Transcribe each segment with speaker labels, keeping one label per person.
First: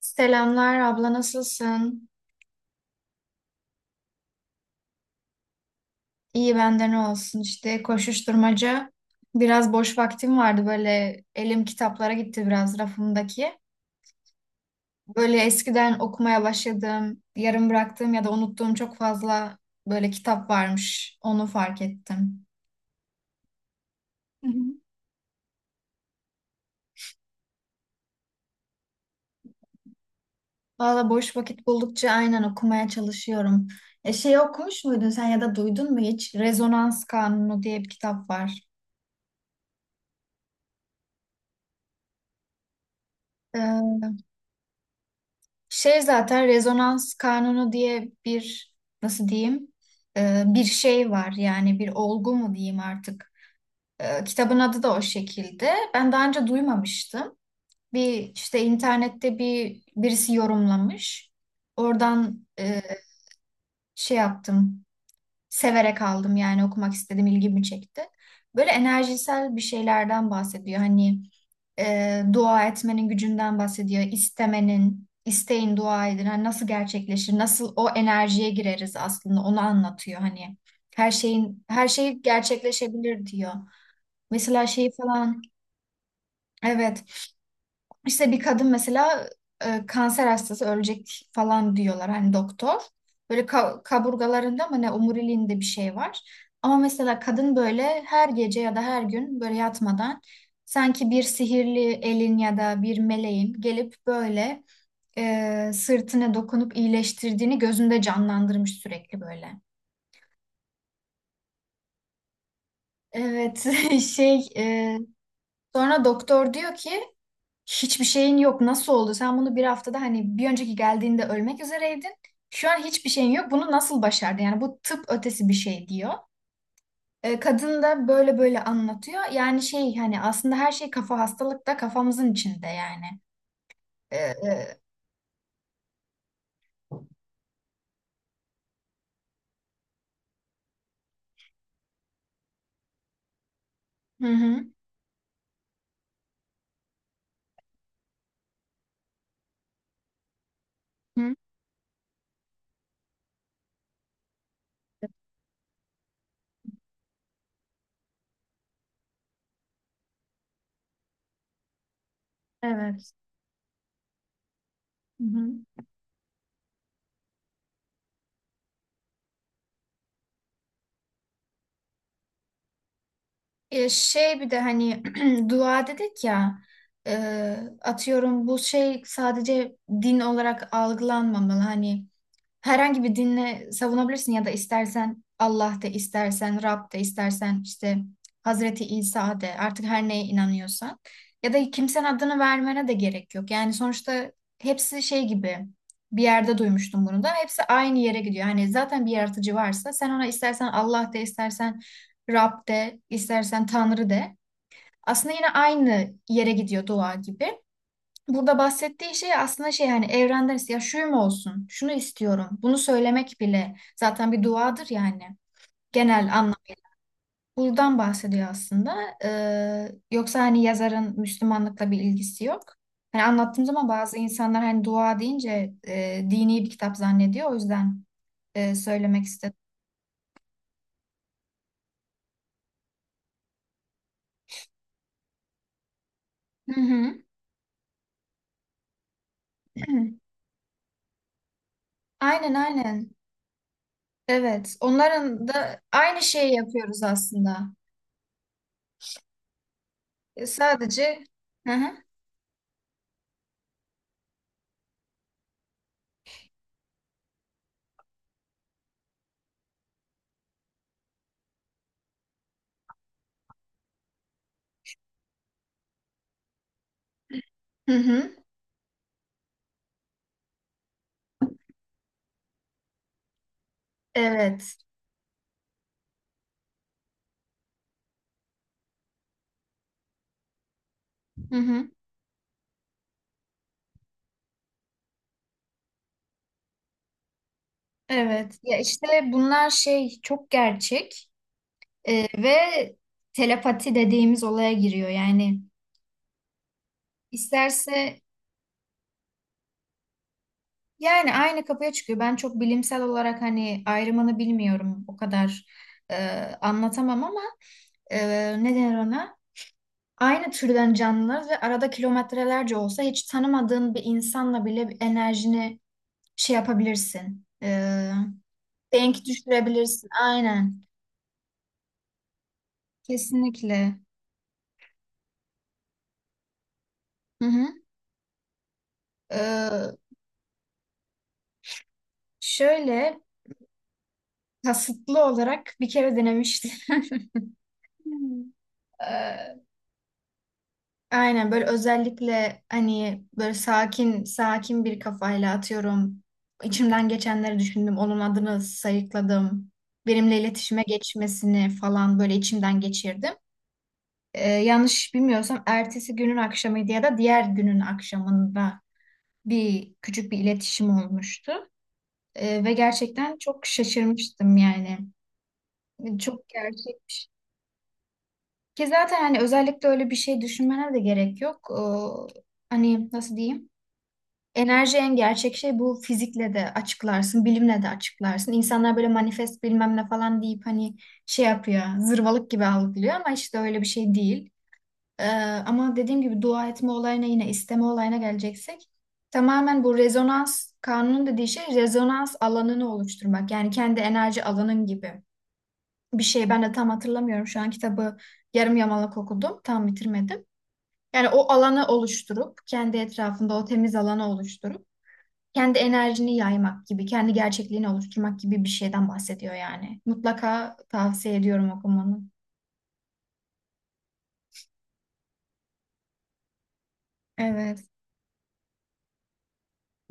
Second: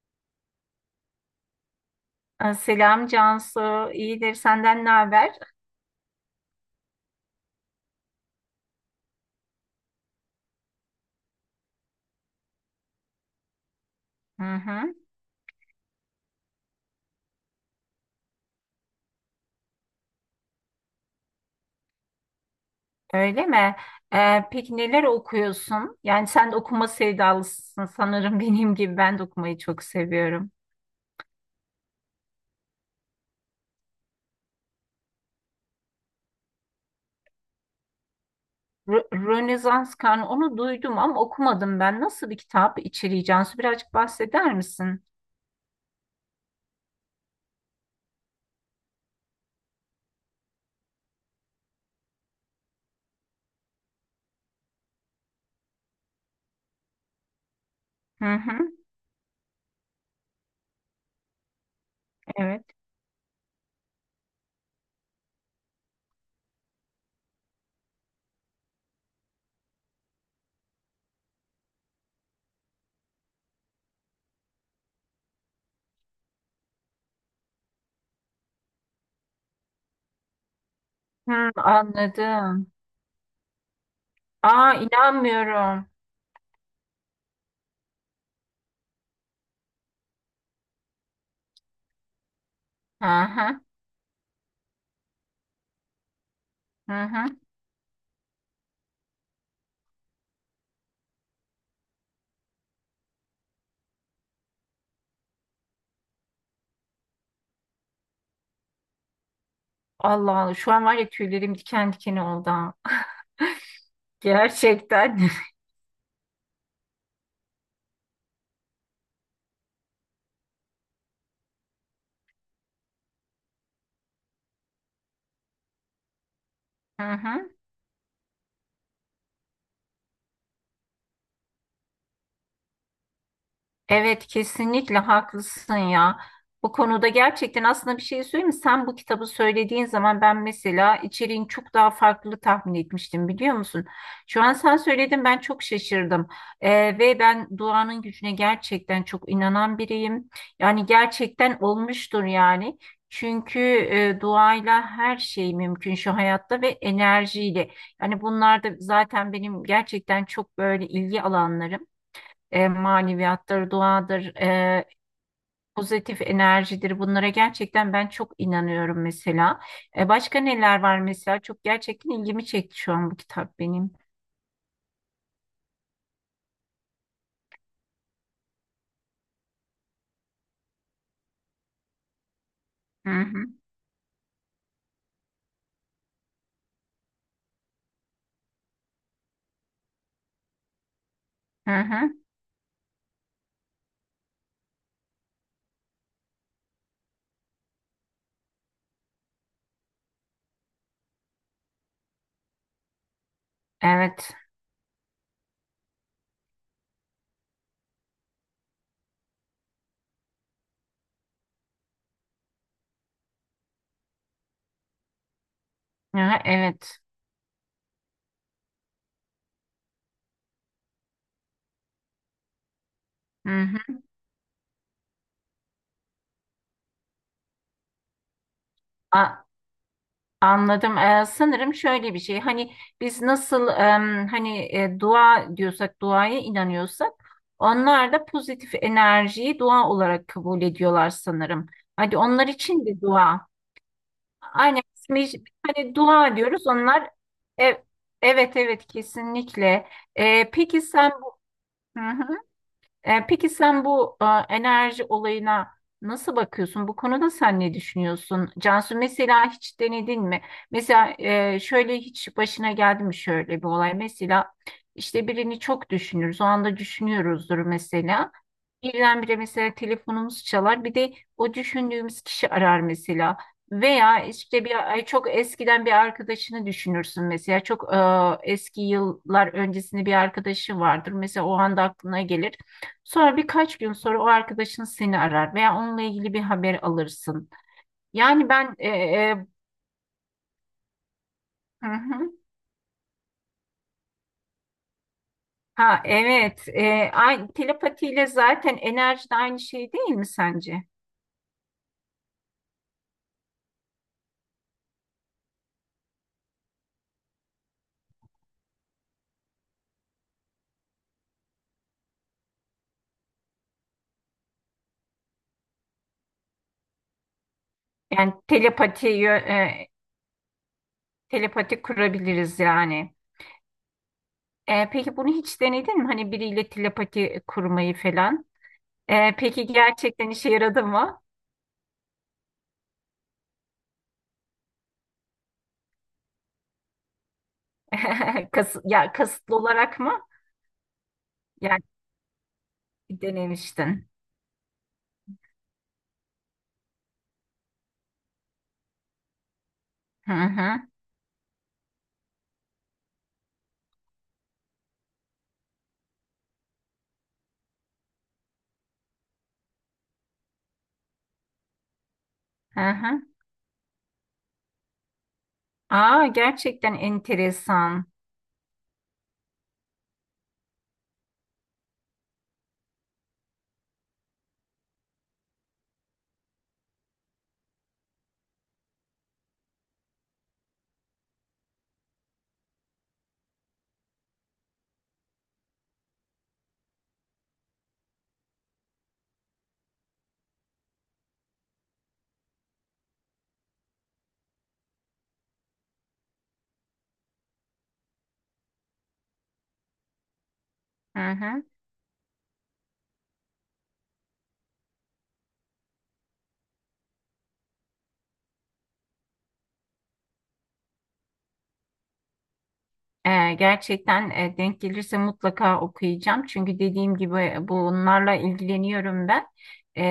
Speaker 1: Selamlar abla nasılsın?
Speaker 2: Selam Cansu, iyidir. Senden ne haber?
Speaker 1: İyi bende ne olsun işte koşuşturmaca. Biraz boş vaktim vardı böyle elim kitaplara gitti biraz rafımdaki.
Speaker 2: Hı hı.
Speaker 1: Böyle eskiden okumaya başladığım, yarım bıraktığım ya da unuttuğum çok fazla böyle kitap varmış. Onu fark ettim.
Speaker 2: Öyle mi?
Speaker 1: Hı hı.
Speaker 2: Peki neler okuyorsun? Yani sen de okuma sevdalısın sanırım benim gibi. Ben de okumayı çok seviyorum.
Speaker 1: Valla boş vakit buldukça aynen okumaya çalışıyorum. Şey okumuş muydun sen ya da duydun mu hiç? Rezonans Kanunu diye bir kitap var.
Speaker 2: Rönesans Karnı onu duydum ama okumadım ben. Nasıl bir kitap içeriği Cansu? Birazcık
Speaker 1: Ee,
Speaker 2: bahseder misin?
Speaker 1: Şey zaten rezonans kanunu diye bir, nasıl diyeyim, bir şey var yani bir olgu mu diyeyim artık. Kitabın adı da o şekilde. Ben daha önce duymamıştım.
Speaker 2: Hı
Speaker 1: İşte
Speaker 2: hı.
Speaker 1: internette birisi yorumlamış. Oradan
Speaker 2: Evet.
Speaker 1: şey yaptım, severek aldım yani okumak istedim, ilgimi çekti. Böyle enerjisel bir şeylerden bahsediyor. Hani dua etmenin gücünden bahsediyor. İstemenin, isteyin dua edin. Hani nasıl gerçekleşir? Nasıl o enerjiye gireriz, aslında onu anlatıyor hani. Her
Speaker 2: Hı,
Speaker 1: şeyin, her şey
Speaker 2: anladım.
Speaker 1: gerçekleşebilir diyor. Mesela
Speaker 2: Aa
Speaker 1: şeyi falan,
Speaker 2: inanmıyorum.
Speaker 1: evet, işte bir kadın mesela kanser hastası ölecek falan diyorlar hani doktor.
Speaker 2: Hı
Speaker 1: Böyle
Speaker 2: hı.
Speaker 1: kaburgalarında mı ne, omuriliğinde bir şey var. Ama
Speaker 2: Hı
Speaker 1: mesela
Speaker 2: hı.
Speaker 1: kadın böyle her gece ya da her gün böyle yatmadan, sanki bir sihirli elin ya da bir meleğin gelip böyle sırtına dokunup iyileştirdiğini gözünde canlandırmış sürekli böyle.
Speaker 2: Allah Allah. Şu an var ya tüylerim diken diken oldu. Ha.
Speaker 1: Evet. Şey
Speaker 2: Gerçekten.
Speaker 1: sonra doktor diyor ki, hiçbir şeyin yok. Nasıl oldu? Sen bunu bir haftada, hani bir önceki geldiğinde ölmek üzereydin. Şu an hiçbir şeyin yok. Bunu nasıl başardın? Yani bu tıp ötesi bir şey diyor.
Speaker 2: Hı hı.
Speaker 1: Kadın da böyle böyle anlatıyor. Yani şey hani aslında her şey kafa, hastalık da kafamızın içinde yani. E,
Speaker 2: Evet
Speaker 1: e,
Speaker 2: kesinlikle haklısın ya. Bu konuda gerçekten aslında bir şey söyleyeyim mi? Sen bu kitabı söylediğin zaman ben mesela içeriğin çok daha farklı tahmin etmiştim biliyor musun?
Speaker 1: hı
Speaker 2: Şu an
Speaker 1: hı.
Speaker 2: sen söyledin ben çok şaşırdım. Ve ben duanın gücüne gerçekten çok inanan biriyim. Yani
Speaker 1: Hı.
Speaker 2: gerçekten olmuştur yani. Çünkü duayla her şey mümkün şu hayatta ve enerjiyle. Yani bunlar da zaten benim gerçekten çok böyle ilgi alanlarım,
Speaker 1: Evet.
Speaker 2: maneviyattır, duadır,
Speaker 1: Hı hı.
Speaker 2: pozitif enerjidir. Bunlara gerçekten ben çok inanıyorum mesela. Başka neler var mesela? Çok gerçekten ilgimi çekti şu an bu kitap benim.
Speaker 1: Şey bir de hani, dua dedik ya, atıyorum bu şey sadece din olarak algılanmamalı. Hani herhangi
Speaker 2: Hı
Speaker 1: bir
Speaker 2: hı,
Speaker 1: dinle savunabilirsin ya da istersen Allah de, istersen Rab de, istersen işte Hazreti İsa de, artık her neye inanıyorsan ya da
Speaker 2: hı
Speaker 1: kimsenin
Speaker 2: hı.
Speaker 1: adını vermene de gerek yok. Yani sonuçta hepsi şey gibi, bir yerde duymuştum bunu da, hepsi aynı yere gidiyor. Hani zaten bir yaratıcı varsa sen ona istersen Allah de, istersen Rab de, istersen Tanrı
Speaker 2: Evet,
Speaker 1: de. Aslında yine aynı yere gidiyor, dua gibi. Burada bahsettiği şey aslında şey hani, evrenden ya şuyum olsun, şunu istiyorum, bunu söylemek bile zaten bir duadır yani,
Speaker 2: hı,
Speaker 1: genel
Speaker 2: hı,
Speaker 1: anlamı.
Speaker 2: evet.
Speaker 1: Buradan bahsediyor aslında. Yoksa hani yazarın Müslümanlıkla bir ilgisi yok. Hani
Speaker 2: Hı
Speaker 1: anlattığım zaman
Speaker 2: hı.
Speaker 1: bazı insanlar hani dua deyince dini bir kitap zannediyor. O yüzden söylemek
Speaker 2: A-
Speaker 1: istedim.
Speaker 2: Anladım. Sanırım şöyle bir şey. Hani biz nasıl hani dua diyorsak, duaya
Speaker 1: Hı
Speaker 2: inanıyorsak,
Speaker 1: hı.
Speaker 2: onlar da pozitif enerjiyi dua olarak kabul ediyorlar sanırım. Hadi onlar
Speaker 1: Aynen,
Speaker 2: için de
Speaker 1: aynen.
Speaker 2: dua.
Speaker 1: Evet,
Speaker 2: Aynen ismi
Speaker 1: onların da
Speaker 2: hani
Speaker 1: aynı
Speaker 2: dua
Speaker 1: şeyi
Speaker 2: diyoruz
Speaker 1: yapıyoruz
Speaker 2: onlar
Speaker 1: aslında.
Speaker 2: e- evet evet kesinlikle. E, peki sen
Speaker 1: Sadece, hı
Speaker 2: Hı
Speaker 1: hı.
Speaker 2: hı. Peki sen bu enerji olayına nasıl bakıyorsun? Bu konuda sen ne düşünüyorsun? Cansu mesela hiç denedin mi? Mesela şöyle hiç başına geldi mi şöyle bir olay? Mesela işte birini çok düşünürüz. O anda düşünüyoruzdur
Speaker 1: Hı hı.
Speaker 2: mesela. Birdenbire mesela telefonumuz çalar. Bir de o düşündüğümüz kişi arar mesela. Veya işte
Speaker 1: Evet.
Speaker 2: bir ay çok eskiden bir arkadaşını düşünürsün mesela. Çok eski yıllar öncesinde bir arkadaşı vardır. Mesela o
Speaker 1: Hı
Speaker 2: anda
Speaker 1: hı.
Speaker 2: aklına gelir. Sonra birkaç gün sonra o arkadaşın seni arar veya onunla ilgili bir haber alırsın. Yani
Speaker 1: Evet.
Speaker 2: ben
Speaker 1: Ya
Speaker 2: e,
Speaker 1: işte
Speaker 2: e,
Speaker 1: bunlar şey, çok gerçek.
Speaker 2: hı hı.
Speaker 1: Ve telepati dediğimiz olaya giriyor. Yani
Speaker 2: Ha evet.
Speaker 1: isterse,
Speaker 2: Telepatiyle zaten enerji de aynı şey değil mi sence?
Speaker 1: yani aynı kapıya çıkıyor. Ben çok bilimsel olarak hani ayrımını bilmiyorum. O kadar e, anlatamam ama e, ne denir ona? Aynı türden canlılar ve arada kilometrelerce olsa, hiç tanımadığın bir insanla bile bir enerjini şey yapabilirsin.
Speaker 2: Yani telepati
Speaker 1: Denk
Speaker 2: yö- e,
Speaker 1: düşürebilirsin. Aynen.
Speaker 2: Telepati kurabiliriz yani.
Speaker 1: Kesinlikle.
Speaker 2: Peki bunu hiç denedin mi? Hani biriyle telepati
Speaker 1: Hı hı.
Speaker 2: kurmayı falan. Peki
Speaker 1: Ee,
Speaker 2: gerçekten işe yaradı mı?
Speaker 1: Şöyle, kasıtlı olarak bir kere denemiştim.
Speaker 2: Kasıtlı
Speaker 1: Ee,
Speaker 2: olarak mı?
Speaker 1: Aynen böyle
Speaker 2: Yani
Speaker 1: özellikle hani böyle
Speaker 2: denemiştin.
Speaker 1: sakin sakin bir kafayla, atıyorum, İçimden geçenleri düşündüm. Onun adını sayıkladım.
Speaker 2: Hı
Speaker 1: Benimle
Speaker 2: hı,
Speaker 1: iletişime geçmesini falan böyle içimden geçirdim. Yanlış bilmiyorsam ertesi günün akşamıydı ya da diğer günün akşamında bir küçük bir iletişim olmuştu. Ve
Speaker 2: hı hı.
Speaker 1: gerçekten çok şaşırmıştım yani.
Speaker 2: Aa
Speaker 1: Çok
Speaker 2: gerçekten
Speaker 1: gerçekmiş.
Speaker 2: enteresan.
Speaker 1: Ki zaten hani özellikle öyle bir şey düşünmene de gerek yok. Hani nasıl diyeyim? Enerji en gerçek şey, bu fizikle de açıklarsın, bilimle de açıklarsın. İnsanlar böyle manifest bilmem ne falan deyip hani şey yapıyor, zırvalık gibi algılıyor ama işte öyle bir şey değil. Ee, Ama dediğim gibi dua etme olayına, yine isteme olayına geleceksek, tamamen bu rezonans kanunun dediği şey, rezonans alanını oluşturmak. Yani kendi enerji alanın gibi bir şey. Ben de tam hatırlamıyorum şu an kitabı, yarım yamalak okudum, tam bitirmedim.
Speaker 2: Hı
Speaker 1: Yani o
Speaker 2: hı.
Speaker 1: alanı oluşturup kendi etrafında o temiz alanı oluşturup kendi enerjini yaymak gibi, kendi gerçekliğini oluşturmak gibi bir şeyden bahsediyor yani. Mutlaka tavsiye ediyorum okumanı.
Speaker 2: Gerçekten denk gelirse mutlaka okuyacağım. Çünkü dediğim gibi
Speaker 1: Evet.
Speaker 2: bunlarla ilgileniyorum ben.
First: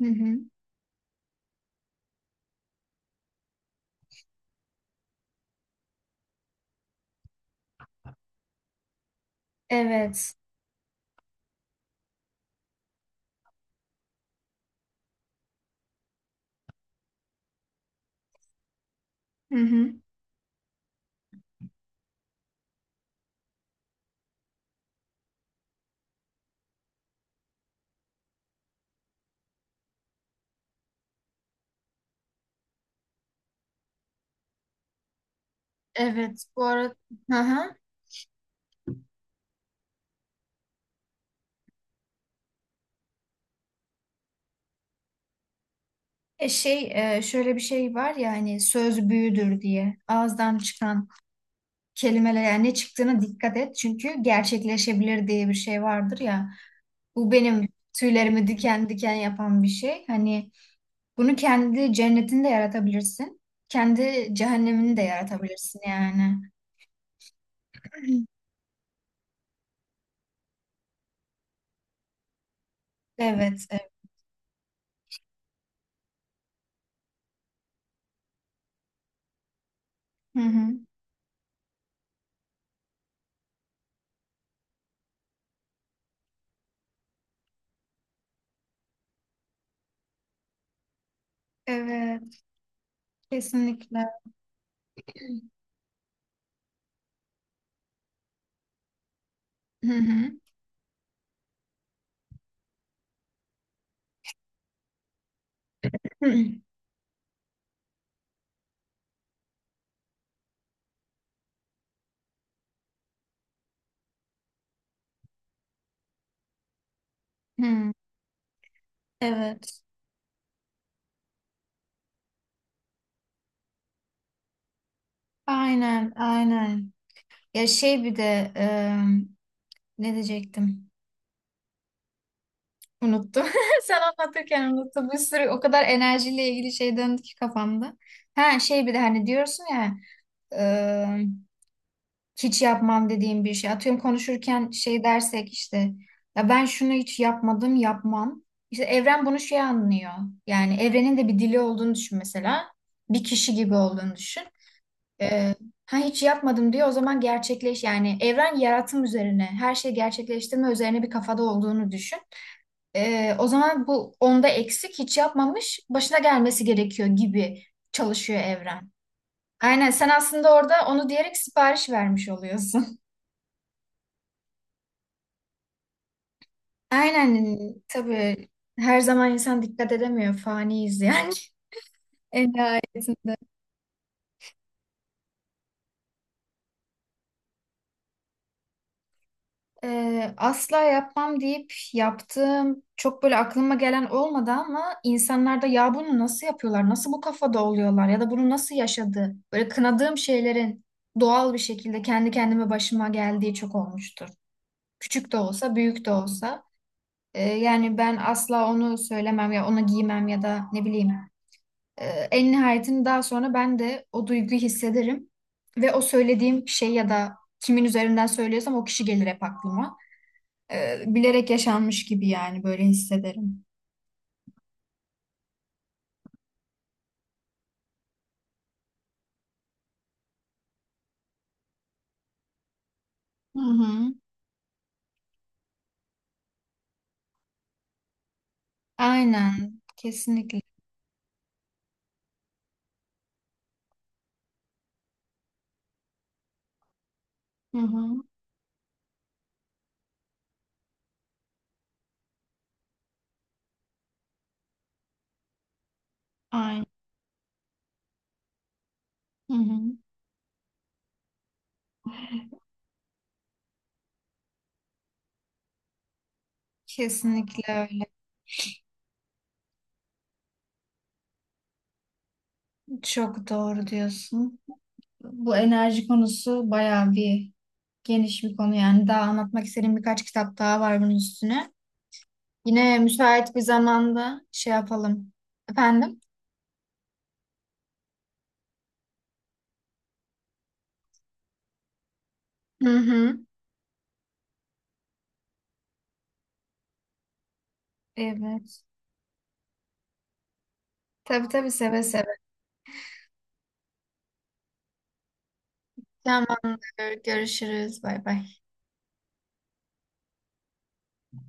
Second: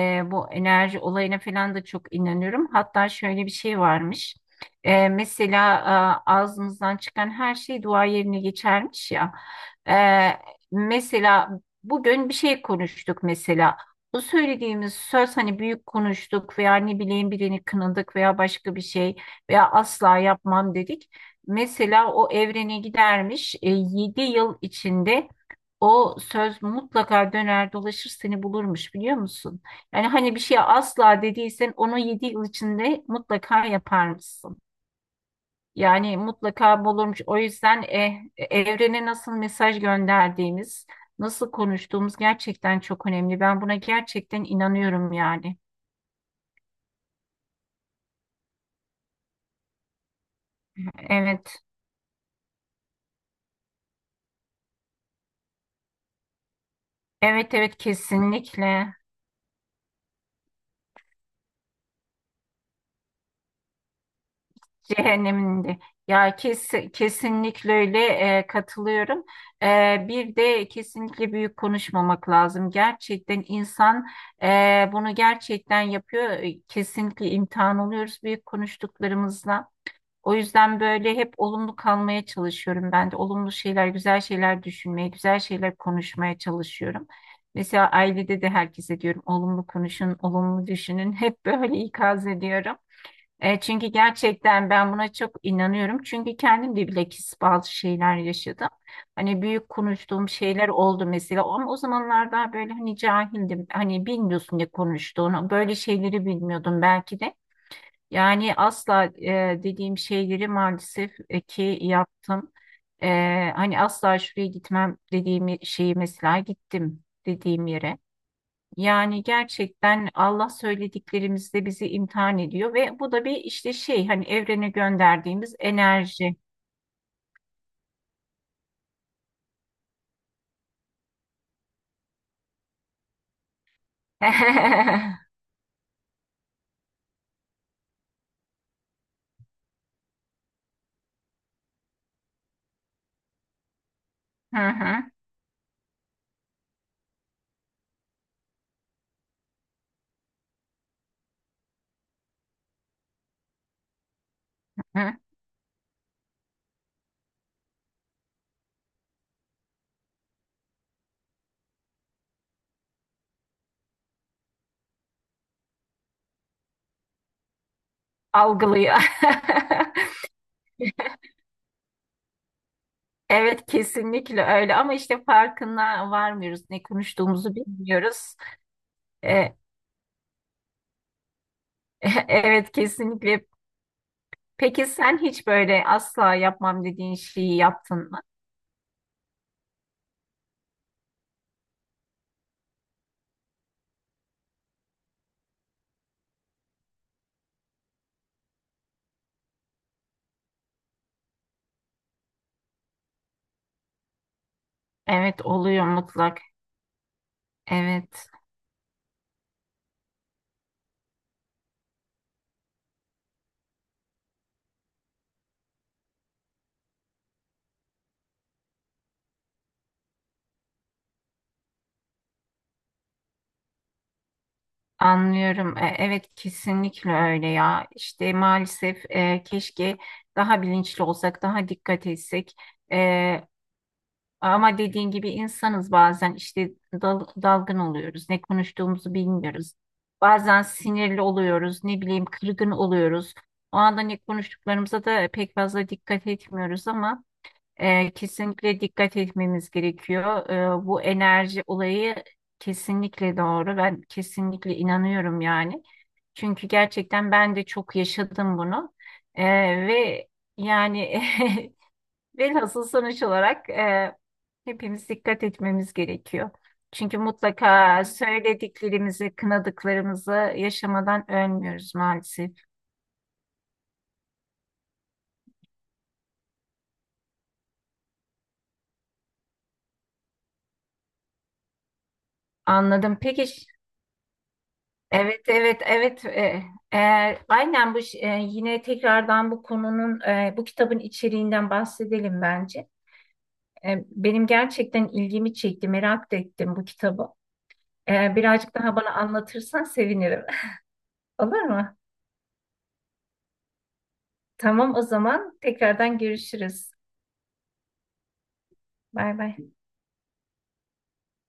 Speaker 1: Hı hı.
Speaker 2: Bu enerji olayına falan da çok inanıyorum. Hatta şöyle bir şey varmış. Mesela ağzımızdan çıkan her şey dua yerine geçermiş ya.
Speaker 1: Evet.
Speaker 2: Ee, Mesela bugün bir şey konuştuk mesela. Bu söylediğimiz söz hani büyük konuştuk veya ne bileyim birini kınadık veya başka bir şey
Speaker 1: Hı
Speaker 2: veya
Speaker 1: hı.
Speaker 2: asla yapmam dedik. Mesela o evrene gidermiş. 7 yıl içinde o söz mutlaka döner dolaşır seni bulurmuş biliyor musun? Yani hani bir şeye asla dediysen onu 7 yıl içinde mutlaka yapar mısın? Yani
Speaker 1: Evet. Bu
Speaker 2: mutlaka
Speaker 1: arada,
Speaker 2: bulurmuş.
Speaker 1: hı
Speaker 2: O
Speaker 1: hı.
Speaker 2: yüzden evrene nasıl mesaj gönderdiğimiz, nasıl konuştuğumuz gerçekten çok önemli. Ben buna gerçekten inanıyorum yani.
Speaker 1: Şey şöyle bir şey var ya hani söz büyüdür diye, ağızdan çıkan
Speaker 2: Evet.
Speaker 1: kelimeler yani ne çıktığına dikkat et çünkü gerçekleşebilir diye bir şey vardır ya. Bu
Speaker 2: Evet
Speaker 1: benim
Speaker 2: evet
Speaker 1: tüylerimi diken
Speaker 2: kesinlikle.
Speaker 1: diken yapan bir şey. Hani bunu, kendi cennetini de yaratabilirsin. Kendi cehennemini de
Speaker 2: Cehenneminde.
Speaker 1: yaratabilirsin yani.
Speaker 2: Ya kes, kesinlikle öyle, katılıyorum. Bir de kesinlikle büyük konuşmamak lazım. Gerçekten
Speaker 1: Evet. Evet.
Speaker 2: insan bunu gerçekten yapıyor. Kesinlikle imtihan oluyoruz büyük konuştuklarımızla. O
Speaker 1: Hı hı.
Speaker 2: yüzden böyle hep olumlu kalmaya çalışıyorum ben de. Olumlu şeyler, güzel şeyler düşünmeye, güzel şeyler konuşmaya çalışıyorum. Mesela ailede de herkese diyorum olumlu konuşun, olumlu düşünün. Hep böyle ikaz
Speaker 1: Evet.
Speaker 2: ediyorum. Çünkü
Speaker 1: Kesinlikle.
Speaker 2: gerçekten ben buna çok inanıyorum. Çünkü kendim de bilakis bazı şeyler yaşadım. Hani büyük
Speaker 1: Hı
Speaker 2: konuştuğum
Speaker 1: hı.
Speaker 2: şeyler oldu mesela. Ama o zamanlar daha böyle hani cahildim. Hani bilmiyorsun ne konuştuğunu. Böyle şeyleri
Speaker 1: Hı.
Speaker 2: bilmiyordum belki de. Yani asla dediğim şeyleri maalesef ki yaptım. E, Hani asla şuraya gitmem dediğim şeyi mesela gittim dediğim
Speaker 1: Hı.
Speaker 2: yere. Yani
Speaker 1: Evet.
Speaker 2: gerçekten Allah söylediklerimizde bizi imtihan ediyor ve bu da bir işte şey hani evrene gönderdiğimiz
Speaker 1: Aynen,
Speaker 2: enerji.
Speaker 1: aynen. Ya şey bir de ne diyecektim? Unuttum. Sen anlatırken unuttum. Bir sürü, o kadar enerjiyle ilgili şey döndü ki kafamda. Ha şey bir de hani diyorsun ya, hiç yapmam dediğim bir şey. Atıyorum
Speaker 2: Hı
Speaker 1: konuşurken şey
Speaker 2: hı,
Speaker 1: dersek işte, ya ben şunu hiç yapmadım, yapmam. İşte evren bunu şey anlıyor. Yani evrenin de bir dili olduğunu düşün mesela. Bir kişi gibi olduğunu düşün.
Speaker 2: hı.
Speaker 1: Ee, ha, hiç yapmadım diyor, o zaman gerçekleş yani, evren yaratım üzerine, her şeyi gerçekleştirme üzerine bir kafada olduğunu düşün. O zaman bu onda eksik, hiç yapmamış, başına gelmesi gerekiyor gibi çalışıyor evren.
Speaker 2: Algılıyor.
Speaker 1: Aynen, sen aslında orada onu diyerek sipariş vermiş oluyorsun.
Speaker 2: Evet kesinlikle öyle ama işte farkına varmıyoruz. Ne konuştuğumuzu
Speaker 1: Aynen,
Speaker 2: bilmiyoruz.
Speaker 1: tabii, her zaman
Speaker 2: E,
Speaker 1: insan dikkat edemiyor, faniyiz yani, en
Speaker 2: evet
Speaker 1: nihayetinde.
Speaker 2: kesinlikle. Peki sen hiç böyle asla yapmam dediğin şeyi yaptın mı?
Speaker 1: Asla yapmam deyip yaptığım çok böyle aklıma gelen olmadı, ama insanlarda ya bunu nasıl yapıyorlar, nasıl bu kafada oluyorlar ya da bunu nasıl yaşadı, böyle kınadığım şeylerin doğal bir şekilde kendi kendime başıma geldiği çok olmuştur. Küçük de
Speaker 2: Evet
Speaker 1: olsa,
Speaker 2: oluyor
Speaker 1: büyük de
Speaker 2: mutlak.
Speaker 1: olsa. Yani ben
Speaker 2: Evet.
Speaker 1: asla onu söylemem ya onu giymem ya da ne bileyim. Ee, En nihayetinde daha sonra ben de o duyguyu hissederim. Ve o söylediğim şey ya da kimin üzerinden söylüyorsam, o kişi gelir hep aklıma. Bilerek yaşanmış gibi yani böyle hissederim.
Speaker 2: Anlıyorum. Evet kesinlikle öyle ya. İşte maalesef keşke daha bilinçli olsak, daha dikkat etsek. E,
Speaker 1: Hı hı.
Speaker 2: Ama dediğin gibi insanız bazen işte dalgın oluyoruz. Ne konuştuğumuzu bilmiyoruz.
Speaker 1: Aynen. Kesinlikle.
Speaker 2: Bazen sinirli oluyoruz, ne bileyim kırgın oluyoruz. O anda ne konuştuklarımıza da pek fazla dikkat etmiyoruz ama
Speaker 1: Hı hı.
Speaker 2: kesinlikle dikkat etmemiz gerekiyor. Bu enerji olayı kesinlikle doğru. Ben kesinlikle inanıyorum yani. Çünkü
Speaker 1: Aynen.
Speaker 2: gerçekten ben de çok yaşadım bunu. Ee,
Speaker 1: Hı hı.
Speaker 2: ve yani velhasıl sonuç olarak hepimiz dikkat etmemiz gerekiyor. Çünkü
Speaker 1: Kesinlikle öyle.
Speaker 2: mutlaka söylediklerimizi, kınadıklarımızı yaşamadan ölmüyoruz maalesef.
Speaker 1: Çok doğru diyorsun. Bu enerji konusu bayağı bir geniş bir konu yani. Daha anlatmak istediğim birkaç kitap daha var bunun üstüne. Yine
Speaker 2: Anladım. Peki.
Speaker 1: müsait bir zamanda şey yapalım.
Speaker 2: Evet, evet,
Speaker 1: Efendim?
Speaker 2: evet. E, aynen bu yine tekrardan bu konunun, bu kitabın içeriğinden bahsedelim bence.
Speaker 1: Hı hı.
Speaker 2: Benim gerçekten ilgimi çekti, merak da ettim bu kitabı. Birazcık
Speaker 1: Evet.
Speaker 2: daha bana anlatırsan sevinirim.
Speaker 1: Tabii
Speaker 2: Olur
Speaker 1: tabii,
Speaker 2: mu?
Speaker 1: seve seve.
Speaker 2: Tamam, o zaman tekrardan görüşürüz.
Speaker 1: Tamamdır. Görüşürüz. Bay bay.
Speaker 2: Bay bay.